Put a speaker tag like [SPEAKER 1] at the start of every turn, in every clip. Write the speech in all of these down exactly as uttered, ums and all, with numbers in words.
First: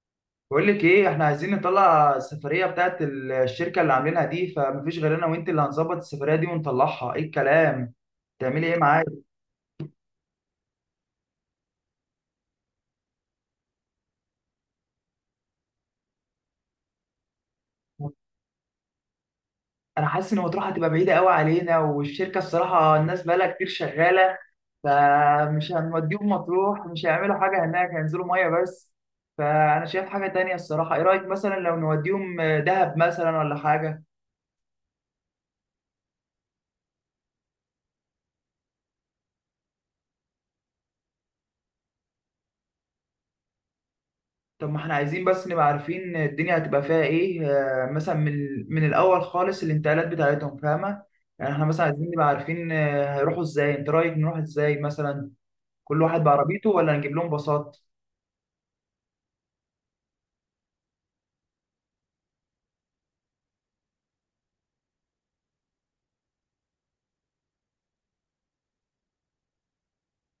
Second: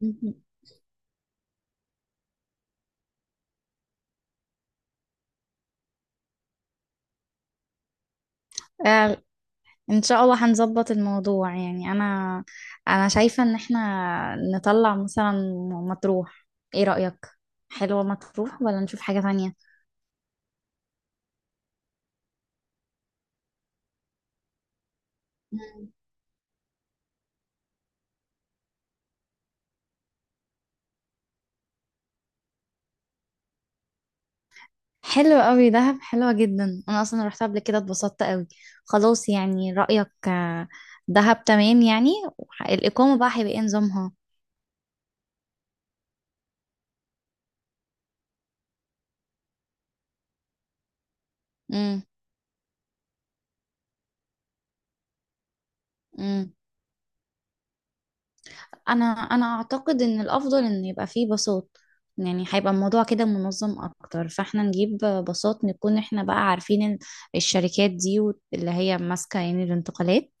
[SPEAKER 1] مهم.
[SPEAKER 2] بقول لك ايه، احنا عايزين نطلع السفريه بتاعت الشركه اللي عاملينها دي. فمفيش غير انا وانت اللي هنظبط السفريه دي ونطلعها. ايه الكلام، تعملي ايه معايا؟
[SPEAKER 1] آه، ان شاء الله هنظبط الموضوع، يعني انا انا شايفة ان احنا نطلع مثلا مطروح. ايه رأيك؟ حلوة مطروح ولا نشوف حاجة تانية؟
[SPEAKER 2] انا حاسس ان مطروح هتبقى بعيده قوي علينا، والشركه الصراحه الناس بقالها كتير شغاله، فمش
[SPEAKER 1] مم.
[SPEAKER 2] هنوديهم مطروح. مش هيعملوا حاجه هناك، هينزلوا ميه بس. فانا شايف حاجه تانية الصراحه. ايه رايك مثلا لو نوديهم دهب مثلا ولا حاجه؟
[SPEAKER 1] حلو قوي، دهب حلوة جدا، انا اصلا رحت قبل كده اتبسطت قوي. خلاص، يعني رأيك آه، دهب تمام يعني. وح- الإقامة بقى هيبقى ايه نظامها؟
[SPEAKER 2] طب ما احنا عايزين بس نبقى عارفين الدنيا هتبقى فيها ايه، آه، مثلا من من الاول خالص الانتقالات بتاعتهم، فاهمه؟ يعني احنا مثلا عايزين نبقى عارفين، آه، هيروحوا ازاي. انت رايك نروح ازاي مثلا؟ كل واحد
[SPEAKER 1] امم
[SPEAKER 2] بعربيته ولا نجيب لهم باصات؟
[SPEAKER 1] انا انا اعتقد ان الافضل ان يبقى فيه باصات، يعني هيبقى الموضوع كده منظم اكتر، فاحنا نجيب باصات، نكون احنا بقى عارفين ال- الشركات دي، وت- اللي هي ماسكة يعني الانتقالات،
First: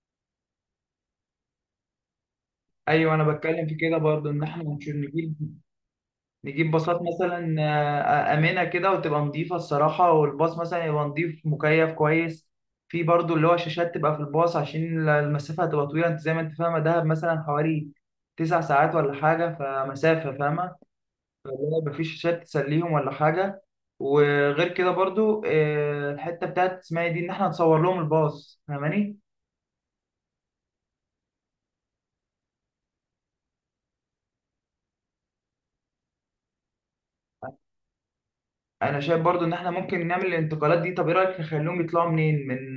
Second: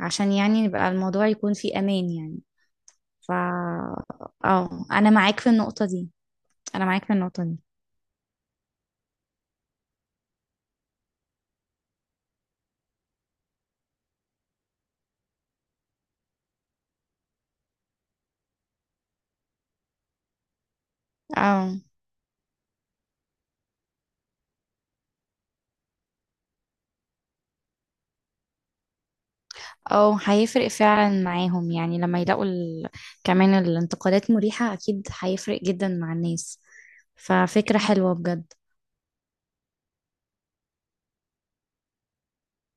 [SPEAKER 1] عشان يعني نبقى الموضوع يكون فيه امان يعني.
[SPEAKER 2] ايوه انا
[SPEAKER 1] ف
[SPEAKER 2] بتكلم في كده برضو، ان احنا
[SPEAKER 1] اه،
[SPEAKER 2] مش
[SPEAKER 1] انا
[SPEAKER 2] نجيب
[SPEAKER 1] معاك في النقطة دي.
[SPEAKER 2] نجيب
[SPEAKER 1] انا
[SPEAKER 2] باصات
[SPEAKER 1] معاك في النقطة
[SPEAKER 2] مثلا،
[SPEAKER 1] دي.
[SPEAKER 2] آه، آمنة كده وتبقى نظيفة الصراحة. والباص مثلا يبقى نظيف مكيف كويس. في برضو اللي هو شاشات تبقى في الباص عشان المسافة هتبقى طويلة. انت زي ما انت فاهمة دهب مثلا حوالي تسع ساعات ولا حاجة، فمسافة، فاهمة؟ فاللي
[SPEAKER 1] اه،
[SPEAKER 2] هو مفيش شاشات تسليهم ولا حاجة. وغير كده برضو، آه، الحتة بتاعت اسمها إيه دي، ان احنا نصور لهم الباص، فاهماني؟
[SPEAKER 1] اه، هيفرق فعلا معاهم، يعني لما يلاقوا ال... كمان الانتقادات مريحة، اكيد هيفرق جدا مع الناس. ففكرة حلوة بجد.
[SPEAKER 2] انا شايف برضو ان احنا ممكن نعمل الانتقالات دي. طب ايه رأيك نخليهم يطلعوا منين، من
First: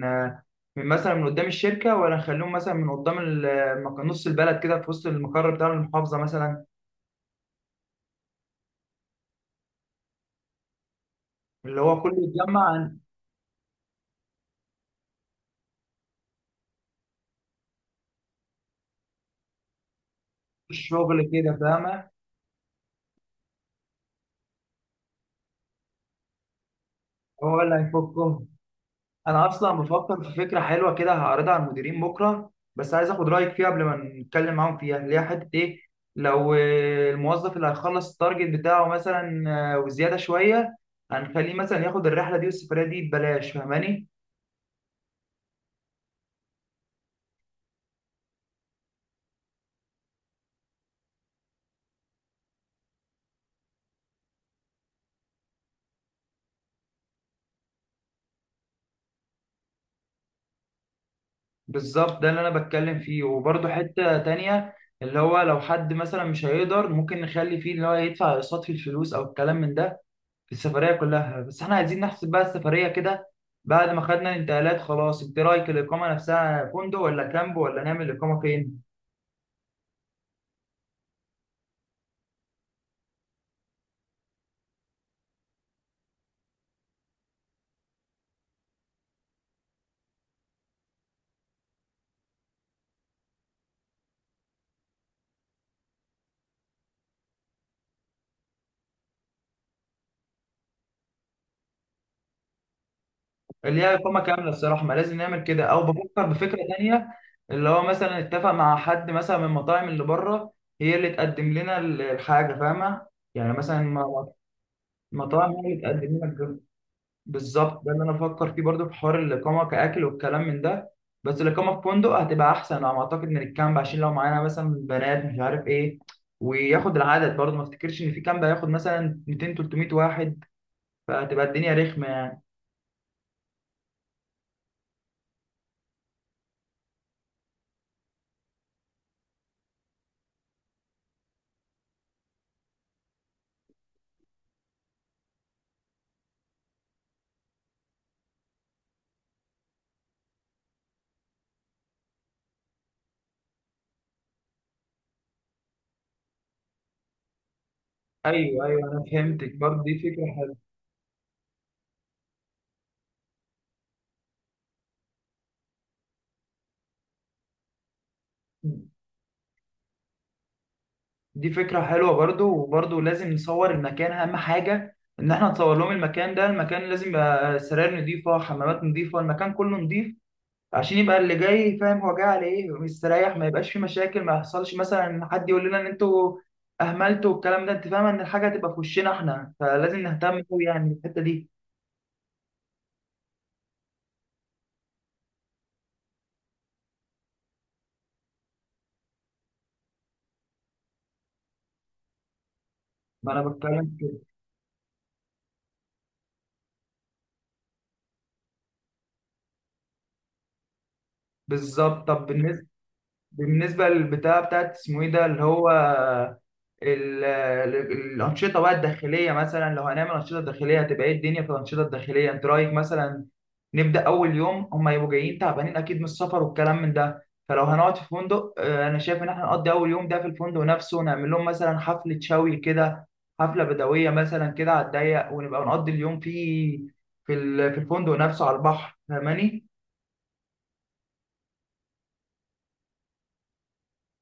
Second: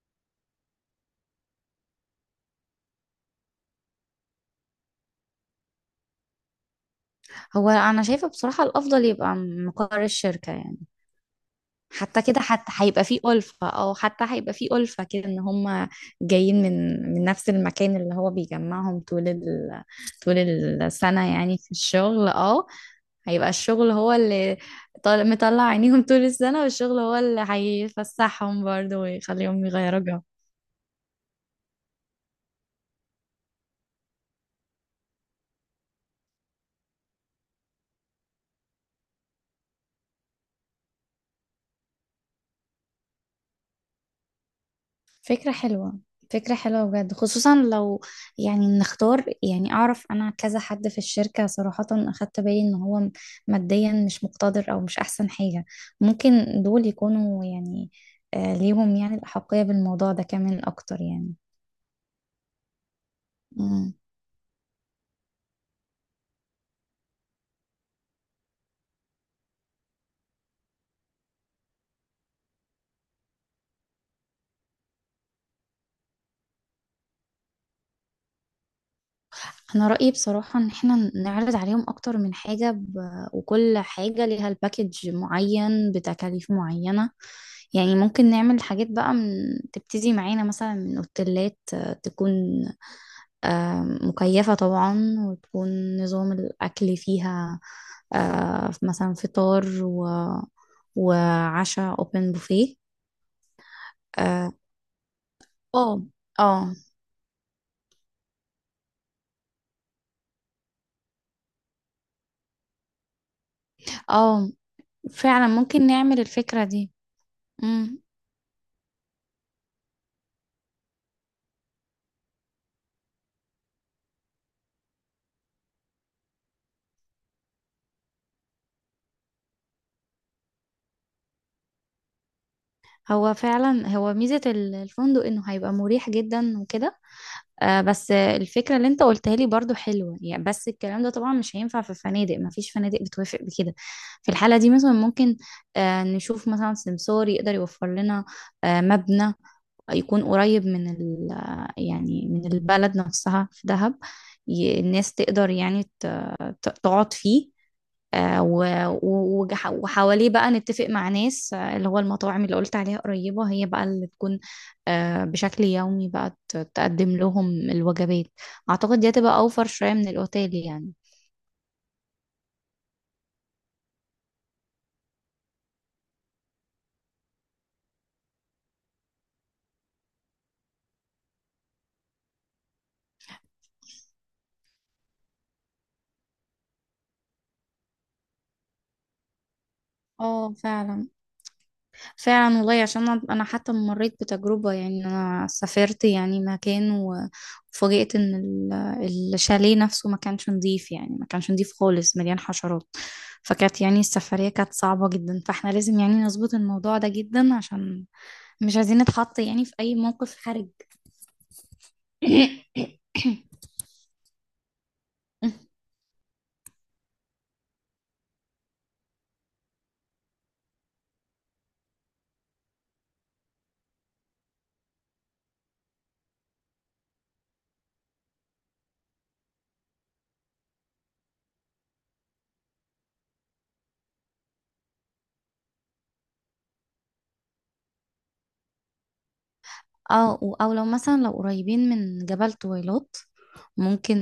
[SPEAKER 2] من مثلا من قدام الشركه، ولا نخليهم مثلا من قدام المك- نص البلد كده في وسط المقر بتاع المحافظه مثلا؟
[SPEAKER 1] هو انا شايفه بصراحه الافضل يبقى مقر الشركه يعني.
[SPEAKER 2] اللي هو كله
[SPEAKER 1] حتى كده،
[SPEAKER 2] يتجمع
[SPEAKER 1] حتى
[SPEAKER 2] عن
[SPEAKER 1] هيبقى فيه الفه، او حتى هيبقى فيه الفه كده، ان هم جايين من من نفس المكان اللي هو بيجمعهم طول ال... طول
[SPEAKER 2] الشغل
[SPEAKER 1] السنه
[SPEAKER 2] كده،
[SPEAKER 1] يعني في
[SPEAKER 2] فاهمه.
[SPEAKER 1] الشغل. اه، هيبقى الشغل هو اللي طال... مطلع عينيهم طول السنه، والشغل هو اللي
[SPEAKER 2] هو اللي هيفكهم.
[SPEAKER 1] هيفسحهم برضه
[SPEAKER 2] انا
[SPEAKER 1] ويخليهم
[SPEAKER 2] اصلا
[SPEAKER 1] يغيروا جو.
[SPEAKER 2] بفكر في فكره حلوه كده هعرضها على المديرين بكره، بس عايز اخد رايك فيها قبل ما نتكلم معاهم فيها، اللي هي حته ايه. لو آه، الموظف اللي هيخلص التارجت بتاعه مثلا، آه، وزياده شويه، هنخليه مثلا ياخد الرحله دي والسفريه دي ببلاش، فاهماني؟
[SPEAKER 1] فكرة حلوة، فكرة حلوة بجد. خصوصا لو يعني نختار، يعني أعرف أنا كذا حد في الشركة، صراحة أخدت بالي إن هو ماديا مش مقتدر أو مش أحسن حاجة، ممكن دول يكونوا يعني آه، ليهم يعني الأحقية بالموضوع ده كمان أكتر يعني.
[SPEAKER 2] بالظبط ده اللي انا بتكلم فيه. وبرده
[SPEAKER 1] مم.
[SPEAKER 2] حتة تانية، اللي هو لو حد مثلا مش هيقدر، ممكن نخلي فيه اللي هو يدفع اقساط في الفلوس او الكلام من ده في السفرية كلها. بس احنا عايزين نحسب بقى السفرية كده بعد ما خدنا الانتقالات. خلاص انت رايك الاقامة نفسها فندق ولا كامب، ولا نعمل الاقامة فين؟
[SPEAKER 1] أنا رأيي بصراحة إن إحنا نعرض عليهم أكتر من حاجة، ب... وكل حاجة ليها الباكج معين بتكاليف معينة. يعني ممكن نعمل حاجات بقى من... تبتدي معانا مثلا من أوتيلات آه، تكون آم، مكيفة طبعا، وتكون نظام الأكل فيها آه، مثلا فطار و... وعشاء open buffet.
[SPEAKER 2] اللي هي اقامة كاملة
[SPEAKER 1] اه،
[SPEAKER 2] الصراحة، ما لازم نعمل كده، او
[SPEAKER 1] اه،
[SPEAKER 2] بفكر بفكرة
[SPEAKER 1] اه.
[SPEAKER 2] تانية، اللي هو مثلا اتفق مع حد مثلا من المطاعم اللي بره هي اللي تقدم لنا الحاجة، فاهمة؟ يعني مثلا
[SPEAKER 1] آه، فعلا
[SPEAKER 2] مطاعم هي اللي
[SPEAKER 1] ممكن
[SPEAKER 2] تقدم
[SPEAKER 1] نعمل
[SPEAKER 2] لنا الجو.
[SPEAKER 1] الفكرة دي.
[SPEAKER 2] بالظبط ده
[SPEAKER 1] مم.
[SPEAKER 2] اللي انا بفكر فيه برضو في حوار الاقامه كاكل والكلام من ده. بس الاقامه في فندق هتبقى احسن على ما اعتقد من الكامب، عشان لو معانا مثلا بنات مش عارف ايه. وياخد العدد برضو، ما افتكرش ان في كامب هياخد مثلا ميتين تلتمية واحد، فهتبقى الدنيا رخمه يعني.
[SPEAKER 1] هو فعلا، هو ميزة ال- الفندق انه هيبقى مريح جدا وكده. آه، بس الفكرة اللي انت قلتها لي برضو حلوة يعني، بس الكلام ده طبعا مش هينفع في الفنادق، مفيش فنادق بتوافق بكده. في الحالة دي مثلا ممكن آه نشوف مثلا سمسار يقدر يوفر لنا آه مبنى يكون قريب من ال آه، يعني من البلد نفسها في دهب، ي- الناس تقدر يعني ت- ت- تقعد فيه، آه،
[SPEAKER 2] ايوه ايوه
[SPEAKER 1] و-
[SPEAKER 2] انا
[SPEAKER 1] و-
[SPEAKER 2] فهمتك،
[SPEAKER 1] وجح-
[SPEAKER 2] برضو دي فكره
[SPEAKER 1] وحواليه بقى
[SPEAKER 2] حلوه.
[SPEAKER 1] نتفق مع ناس، آه، اللي هو المطاعم اللي قلت عليها قريبة هي بقى اللي تكون آه، بشكل يومي بقى ت- تقدم لهم الوجبات. أعتقد دي هتبقى أوفر شوية من الأوتيل يعني.
[SPEAKER 2] دي فكره حلوه برضو. وبرضو لازم نصور المكان، اهم حاجه ان احنا نصور لهم المكان ده. المكان لازم يبقى سراير نظيفه، حمامات نظيفه، المكان كله نظيف، عشان يبقى اللي جاي فاهم هو جاي على ايه ومستريح. ما يبقاش في مشاكل، ما يحصلش مثلا ان حد يقول لنا ان انتوا اهملتوا والكلام ده، انت فاهم ان الحاجه هتبقى في وشنا احنا، فلازم نهتم
[SPEAKER 1] اه،
[SPEAKER 2] قوي يعني
[SPEAKER 1] فعلا،
[SPEAKER 2] بالحته دي.
[SPEAKER 1] فعلا والله. عشان انا، أنا حتى مريت بتجربة، يعني انا سافرت يعني مكان و- وفوجئت ان ال- الشاليه نفسه ما كانش نظيف، يعني ما كانش نظيف خالص، مليان حشرات.
[SPEAKER 2] فانا
[SPEAKER 1] فكانت
[SPEAKER 2] بتكلم
[SPEAKER 1] يعني
[SPEAKER 2] كده.
[SPEAKER 1] السفرية كانت صعبة جدا، فاحنا لازم يعني نظبط الموضوع ده جدا، عشان مش عايزين نتحط يعني في اي موقف حرج.
[SPEAKER 2] بالظبط. طب بالنسبه، بالنسبة للبتاع بتاعت اسمه ايه ده اللي هو ال- ال- الأنشطة بقى الداخلية، مثلا لو هنعمل أنشطة داخلية هتبقى ايه الدنيا في الأنشطة الداخلية؟ انت رأيك مثلا نبدأ أول يوم، هما يبقوا جايين تعبانين أكيد من السفر والكلام من ده، فلو هنقعد في فندق، آه، أنا شايف إن احنا نقضي أول يوم ده في الفندق نفسه، نعمل لهم مثلا حفلة شوي كده، حفلة بدوية مثلا كده على الضيق، ونبقى نقضي اليوم فيه في ال- في الفندق نفسه على البحر، فاهماني؟
[SPEAKER 1] اه، او لو مثلا لو قريبين من جبل طويلات، ممكن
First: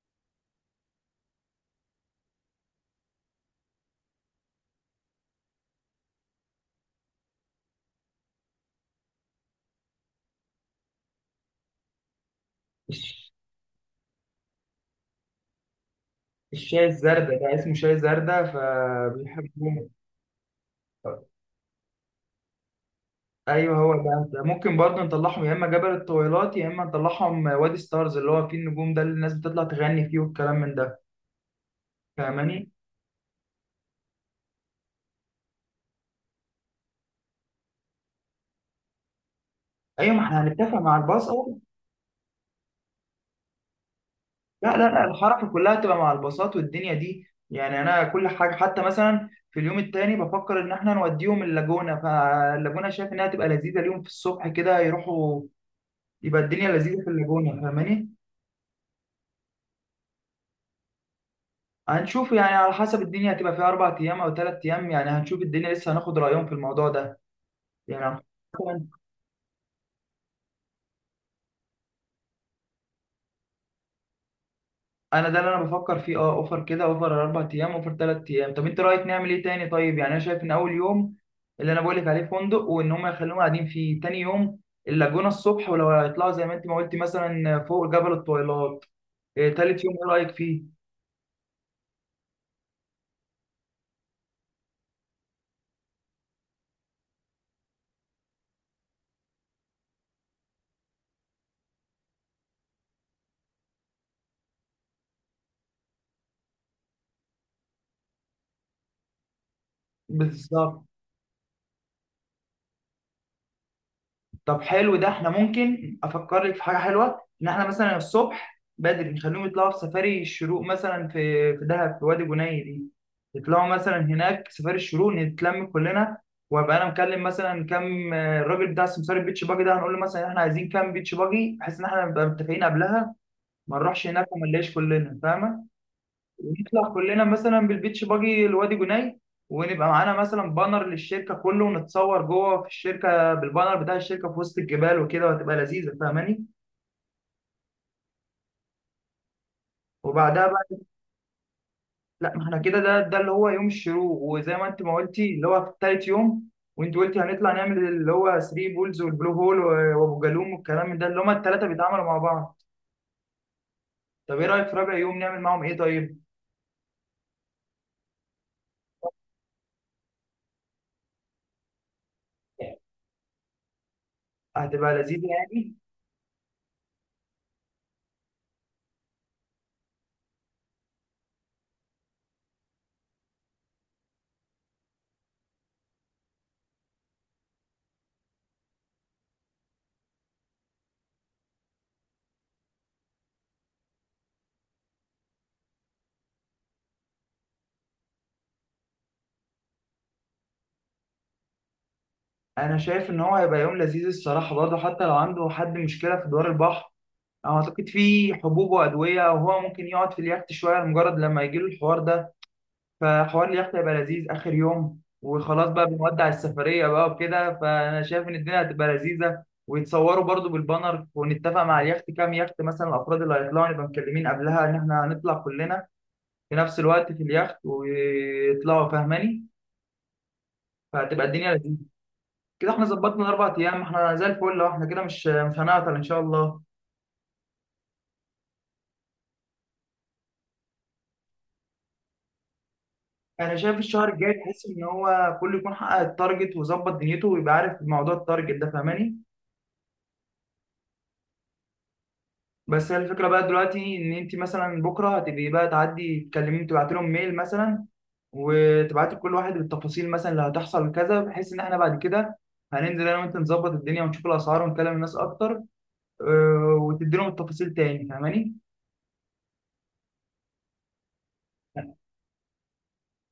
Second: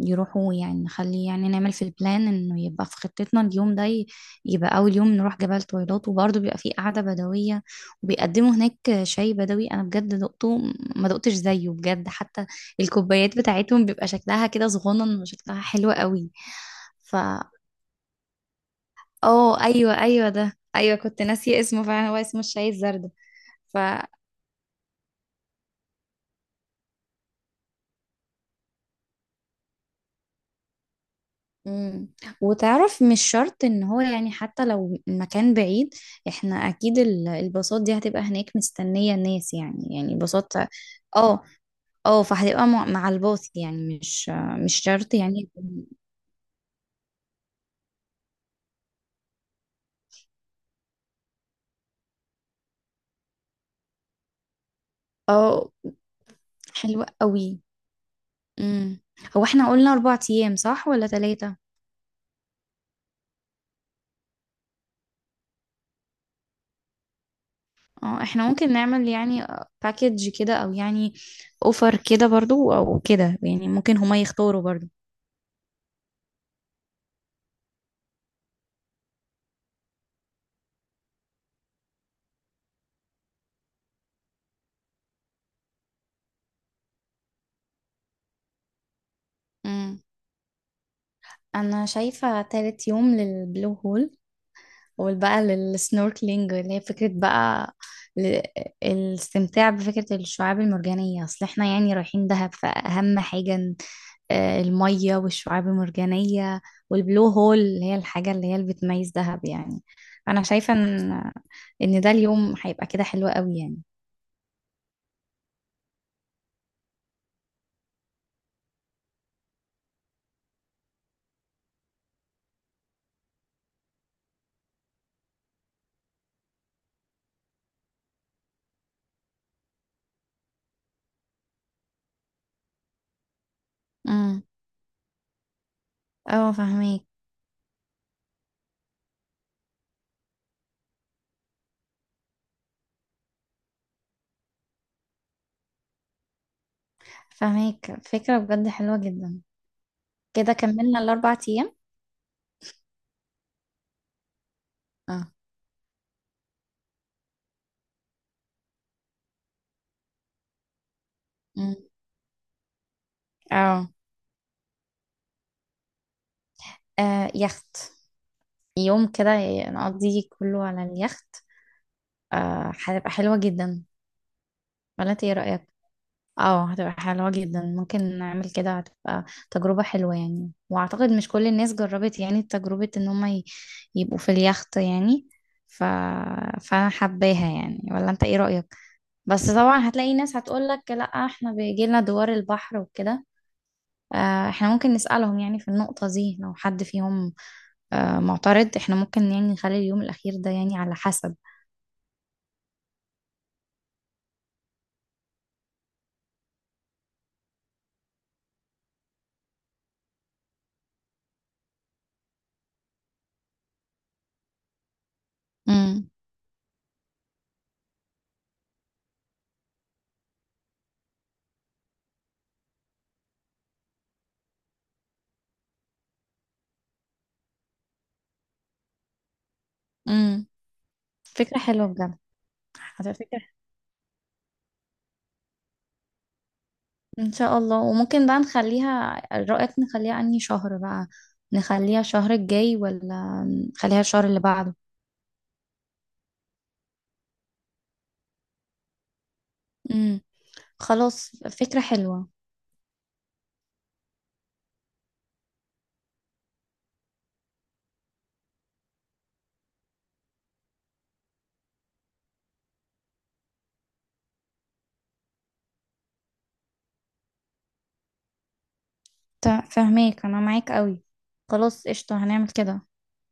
[SPEAKER 1] يروحوا يعني، نخلي يعني نعمل في البلان انه يبقى في خطتنا اليوم ده ي- يبقى اول يوم نروح جبل طويلات، وبرضه بيبقى فيه قعدة بدوية، وبيقدموا هناك شاي بدوي، انا بجد دقته ما دقتش زيه بجد. حتى الكوبايات بتاعتهم بيبقى شكلها كده صغنن، وشكلها حلو قوي.
[SPEAKER 2] الشاي الزردة
[SPEAKER 1] فا
[SPEAKER 2] ده اسمه شاي زردة
[SPEAKER 1] اه،
[SPEAKER 2] فبيحبوه.
[SPEAKER 1] ايوه، ايوه، ده ايوه كنت ناسيه اسمه، فعلا هو اسمه الشاي الزرد.
[SPEAKER 2] ايوه هو ده ده ممكن برضه نطلعهم يا اما جبل الطويلات يا اما نطلعهم وادي ستارز اللي هو فيه النجوم ده، اللي الناس بتطلع تغني فيه والكلام من ده،
[SPEAKER 1] مم.
[SPEAKER 2] فاهماني؟
[SPEAKER 1] وتعرف مش شرط ان هو يعني حتى لو المكان بعيد، احنا اكيد ال- الباصات دي هتبقى هناك مستنية الناس، يعني
[SPEAKER 2] ايوه
[SPEAKER 1] يعني
[SPEAKER 2] ما احنا
[SPEAKER 1] باصات.
[SPEAKER 2] هنتفق مع الباص
[SPEAKER 1] اه،
[SPEAKER 2] اول.
[SPEAKER 1] اه، فهتبقى مع مع الباص يعني، مش
[SPEAKER 2] لا
[SPEAKER 1] مش
[SPEAKER 2] لا لا،
[SPEAKER 1] شرط
[SPEAKER 2] الحركه
[SPEAKER 1] يعني.
[SPEAKER 2] كلها تبقى مع الباصات والدنيا دي يعني. انا كل حاجه، حتى مثلا في اليوم التاني بفكر ان احنا نوديهم اللاجونه، فاللاجونه شايف انها تبقى لذيذه اليوم في الصبح كده يروحوا،
[SPEAKER 1] اه،
[SPEAKER 2] يبقى الدنيا لذيذه
[SPEAKER 1] حلوة
[SPEAKER 2] في
[SPEAKER 1] قوي.
[SPEAKER 2] اللاجونه، فاهماني؟
[SPEAKER 1] مم. هو احنا قلنا اربع ايام صح ولا ثلاثة؟
[SPEAKER 2] هنشوف يعني على حسب الدنيا هتبقى فيها أربع أيام أو تلات أيام. يعني هنشوف الدنيا لسه، هناخد رأيهم في الموضوع ده. يعني هناخد-
[SPEAKER 1] اه، احنا ممكن
[SPEAKER 2] مثلا.
[SPEAKER 1] نعمل يعني باكج كده، او يعني اوفر كده برضو، او كده يعني ممكن هما يختاروا برضو.
[SPEAKER 2] أنا ده اللي أنا بفكر فيه، أه أوفر كده، أوفر أربع أيام، أوفر تلات أيام. طب أنت رأيك نعمل إيه تاني طيب؟ يعني أنا شايف إن أول يوم اللي أنا بقول لك عليه فندق، وإن هم يخلوهم قاعدين فيه. تاني يوم اللاجونة الصبح، ولو هيطلعوا زي ما أنت ما قلتي مثلا فوق جبل الطويلات. إيه، تالت يوم
[SPEAKER 1] مم.
[SPEAKER 2] إيه رأيك فيه؟
[SPEAKER 1] انا شايفة تالت يوم للبلو هول، والبقى للسنوركلينج، اللي هي فكرة بقى ل- الاستمتاع بفكرة الشعاب المرجانية. أصل احنا يعني رايحين دهب، فأهم حاجة ن- آه، المية والشعاب المرجانية، والبلو هول اللي هي الحاجة اللي هي اللي بتميز دهب يعني. أنا شايفة
[SPEAKER 2] بالظبط.
[SPEAKER 1] إن إن ده اليوم هيبقى كده حلو قوي يعني.
[SPEAKER 2] طب حلو ده، احنا ممكن افكر لك في حاجه حلوه، ان احنا مثلا الصبح بدري نخليهم يطلعوا في سفاري الشروق مثلا في في دهب في وادي بني دي. يطلعوا مثلا هناك سفاري الشروق، نتلم كلنا. وابقى انا مكلم مثلا كام، آه، الراجل بتاع سمسار البيتش باجي ده هنقول له مثلا احنا عايزين كام بيتش باجي، بحيث ان احنا نبقى متفقين قبلها. ما نروحش هناك
[SPEAKER 1] امم
[SPEAKER 2] وما نلاقيش كلنا، فاهمه؟
[SPEAKER 1] اه،
[SPEAKER 2] نطلع
[SPEAKER 1] فهميك
[SPEAKER 2] كلنا مثلا بالبيتش باجي لوادي جناي، ونبقى معانا مثلا بانر للشركه كله، ونتصور جوه في الشركه بالبانر بتاع الشركه في وسط الجبال وكده، وهتبقى لذيذه، فاهماني؟
[SPEAKER 1] فهميك فكرة بجد حلوة جدا.
[SPEAKER 2] وبعدها
[SPEAKER 1] كده
[SPEAKER 2] بقى،
[SPEAKER 1] كملنا الأربع أيام.
[SPEAKER 2] لا ما احنا كده، ده ده اللي هو يوم الشروق، وزي ما انت ما
[SPEAKER 1] اه.
[SPEAKER 2] قلتي اللي هو في تالت يوم. وانت قلتي هنطلع نعمل اللي هو تلاته بولز والبلو هول و- وابو جالوم والكلام من ده اللي هما الثلاثه
[SPEAKER 1] امم
[SPEAKER 2] بيتعاملوا مع بعض.
[SPEAKER 1] اه،
[SPEAKER 2] طب ايه رايك في رابع يوم نعمل معاهم ايه طيب؟
[SPEAKER 1] آه، يخت، يوم كده نقضيه كله على اليخت. آه، هتبقى حلوة جدا.
[SPEAKER 2] هتبقى
[SPEAKER 1] ولا انت
[SPEAKER 2] لذيذة
[SPEAKER 1] ايه رأيك؟
[SPEAKER 2] يعني.
[SPEAKER 1] اه، هتبقى حلوة جدا، ممكن نعمل كده، هتبقى تجربة حلوة يعني. واعتقد مش كل الناس جربت يعني تجربة ان هم ي- يبقوا في اليخت يعني. ف... فانا حباها يعني. ولا انت ايه رأيك؟ بس طبعا هتلاقي ناس هتقولك لا احنا بيجيلنا دوار البحر وكده. آه، احنا ممكن نسألهم يعني في النقطة دي، لو حد فيهم آه، معترض احنا ممكن يعني نخلي اليوم الأخير ده يعني على حسب.
[SPEAKER 2] أنا شايف إن هو هيبقى يوم لذيذ الصراحة برضه. حتى لو عنده حد مشكلة في دوار البحر، أعتقد في حبوب وأدوية، وهو ممكن يقعد في اليخت شوية لمجرد لما يجيله الحوار ده. فحوار اليخت هيبقى لذيذ آخر يوم، وخلاص بقى
[SPEAKER 1] مم.
[SPEAKER 2] بنودع السفرية بقى وكده. فأنا شايف إن الدنيا هتبقى لذيذة، ويتصوروا برضو بالبانر، ونتفق مع اليخت كام يخت مثلا، الأفراد اللي هيطلعوا نبقى مكلمين قبلها إن إحنا هنطلع كلنا في نفس الوقت في اليخت ويطلعوا، فاهماني؟
[SPEAKER 1] امم
[SPEAKER 2] فهتبقى الدنيا
[SPEAKER 1] فكرة
[SPEAKER 2] لذيذة.
[SPEAKER 1] حلوة بجد.
[SPEAKER 2] كده إحنا
[SPEAKER 1] على
[SPEAKER 2] ظبطنا
[SPEAKER 1] فكرة،
[SPEAKER 2] الأربع أيام، إحنا زي الفل أهو، إحنا كده مش مش هنعطل إن شاء الله.
[SPEAKER 1] ان شاء الله. وممكن بقى نخليها، رأيك نخليها انهي شهر بقى؟ نخليها الشهر الجاي ولا
[SPEAKER 2] انا شايف
[SPEAKER 1] نخليها
[SPEAKER 2] الشهر
[SPEAKER 1] الشهر
[SPEAKER 2] الجاي
[SPEAKER 1] اللي
[SPEAKER 2] تحس
[SPEAKER 1] بعده؟
[SPEAKER 2] ان هو كله يكون حقق التارجت وظبط دنيته ويبقى عارف موضوع التارجت ده، فاهماني؟
[SPEAKER 1] امم خلاص، فكرة حلوة.
[SPEAKER 2] بس هي الفكره بقى دلوقتي، ان انت مثلا بكره هتبقي بقى تعدي تكلميهم، تبعت لهم ميل مثلا، وتبعتي لكل واحد بالتفاصيل مثلا اللي هتحصل كذا، بحيث ان احنا بعد كده هننزل انا وانت نظبط الدنيا ونشوف الاسعار ونكلم الناس اكتر، آه، وتدي لهم التفاصيل تاني، فاهماني؟
[SPEAKER 1] تا- فهماك، انا معاك قوي. خلاص قشطة، هنعمل كده.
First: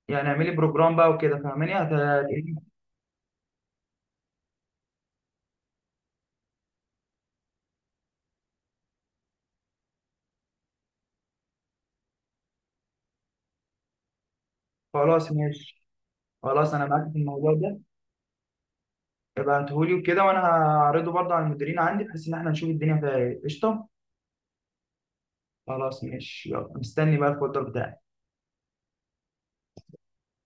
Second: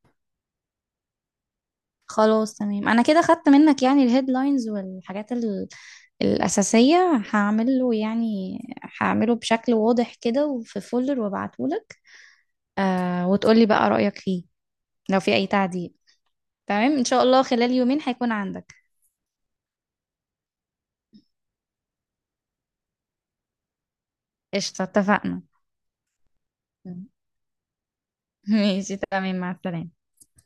[SPEAKER 2] يعني اعملي بروجرام بقى وكده، فاهماني هت-
[SPEAKER 1] خلاص تمام، انا كده خدت منك يعني الهيدلاينز والحاجات ال... الأساسية، هعمله يعني، هعمله بشكل واضح كده وفي فولر وابعتهولك. آه، وتقولي بقى رأيك فيه لو
[SPEAKER 2] خلاص
[SPEAKER 1] في اي
[SPEAKER 2] ماشي.
[SPEAKER 1] تعديل.
[SPEAKER 2] خلاص انا
[SPEAKER 1] تمام، ان
[SPEAKER 2] معاك في
[SPEAKER 1] شاء الله
[SPEAKER 2] الموضوع
[SPEAKER 1] خلال
[SPEAKER 2] ده.
[SPEAKER 1] يومين هيكون عندك.
[SPEAKER 2] يبقى انتهولي وكده، وانا هعرضه برضه على المديرين عندي بحيث ان احنا نشوف الدنيا فيها ايه، قشطه.
[SPEAKER 1] قشطة، اتفقنا.
[SPEAKER 2] خلاص ماشي، يلا مستني بقى الفولدر بتاعك.
[SPEAKER 1] ماشي، تمام، مع السلامة.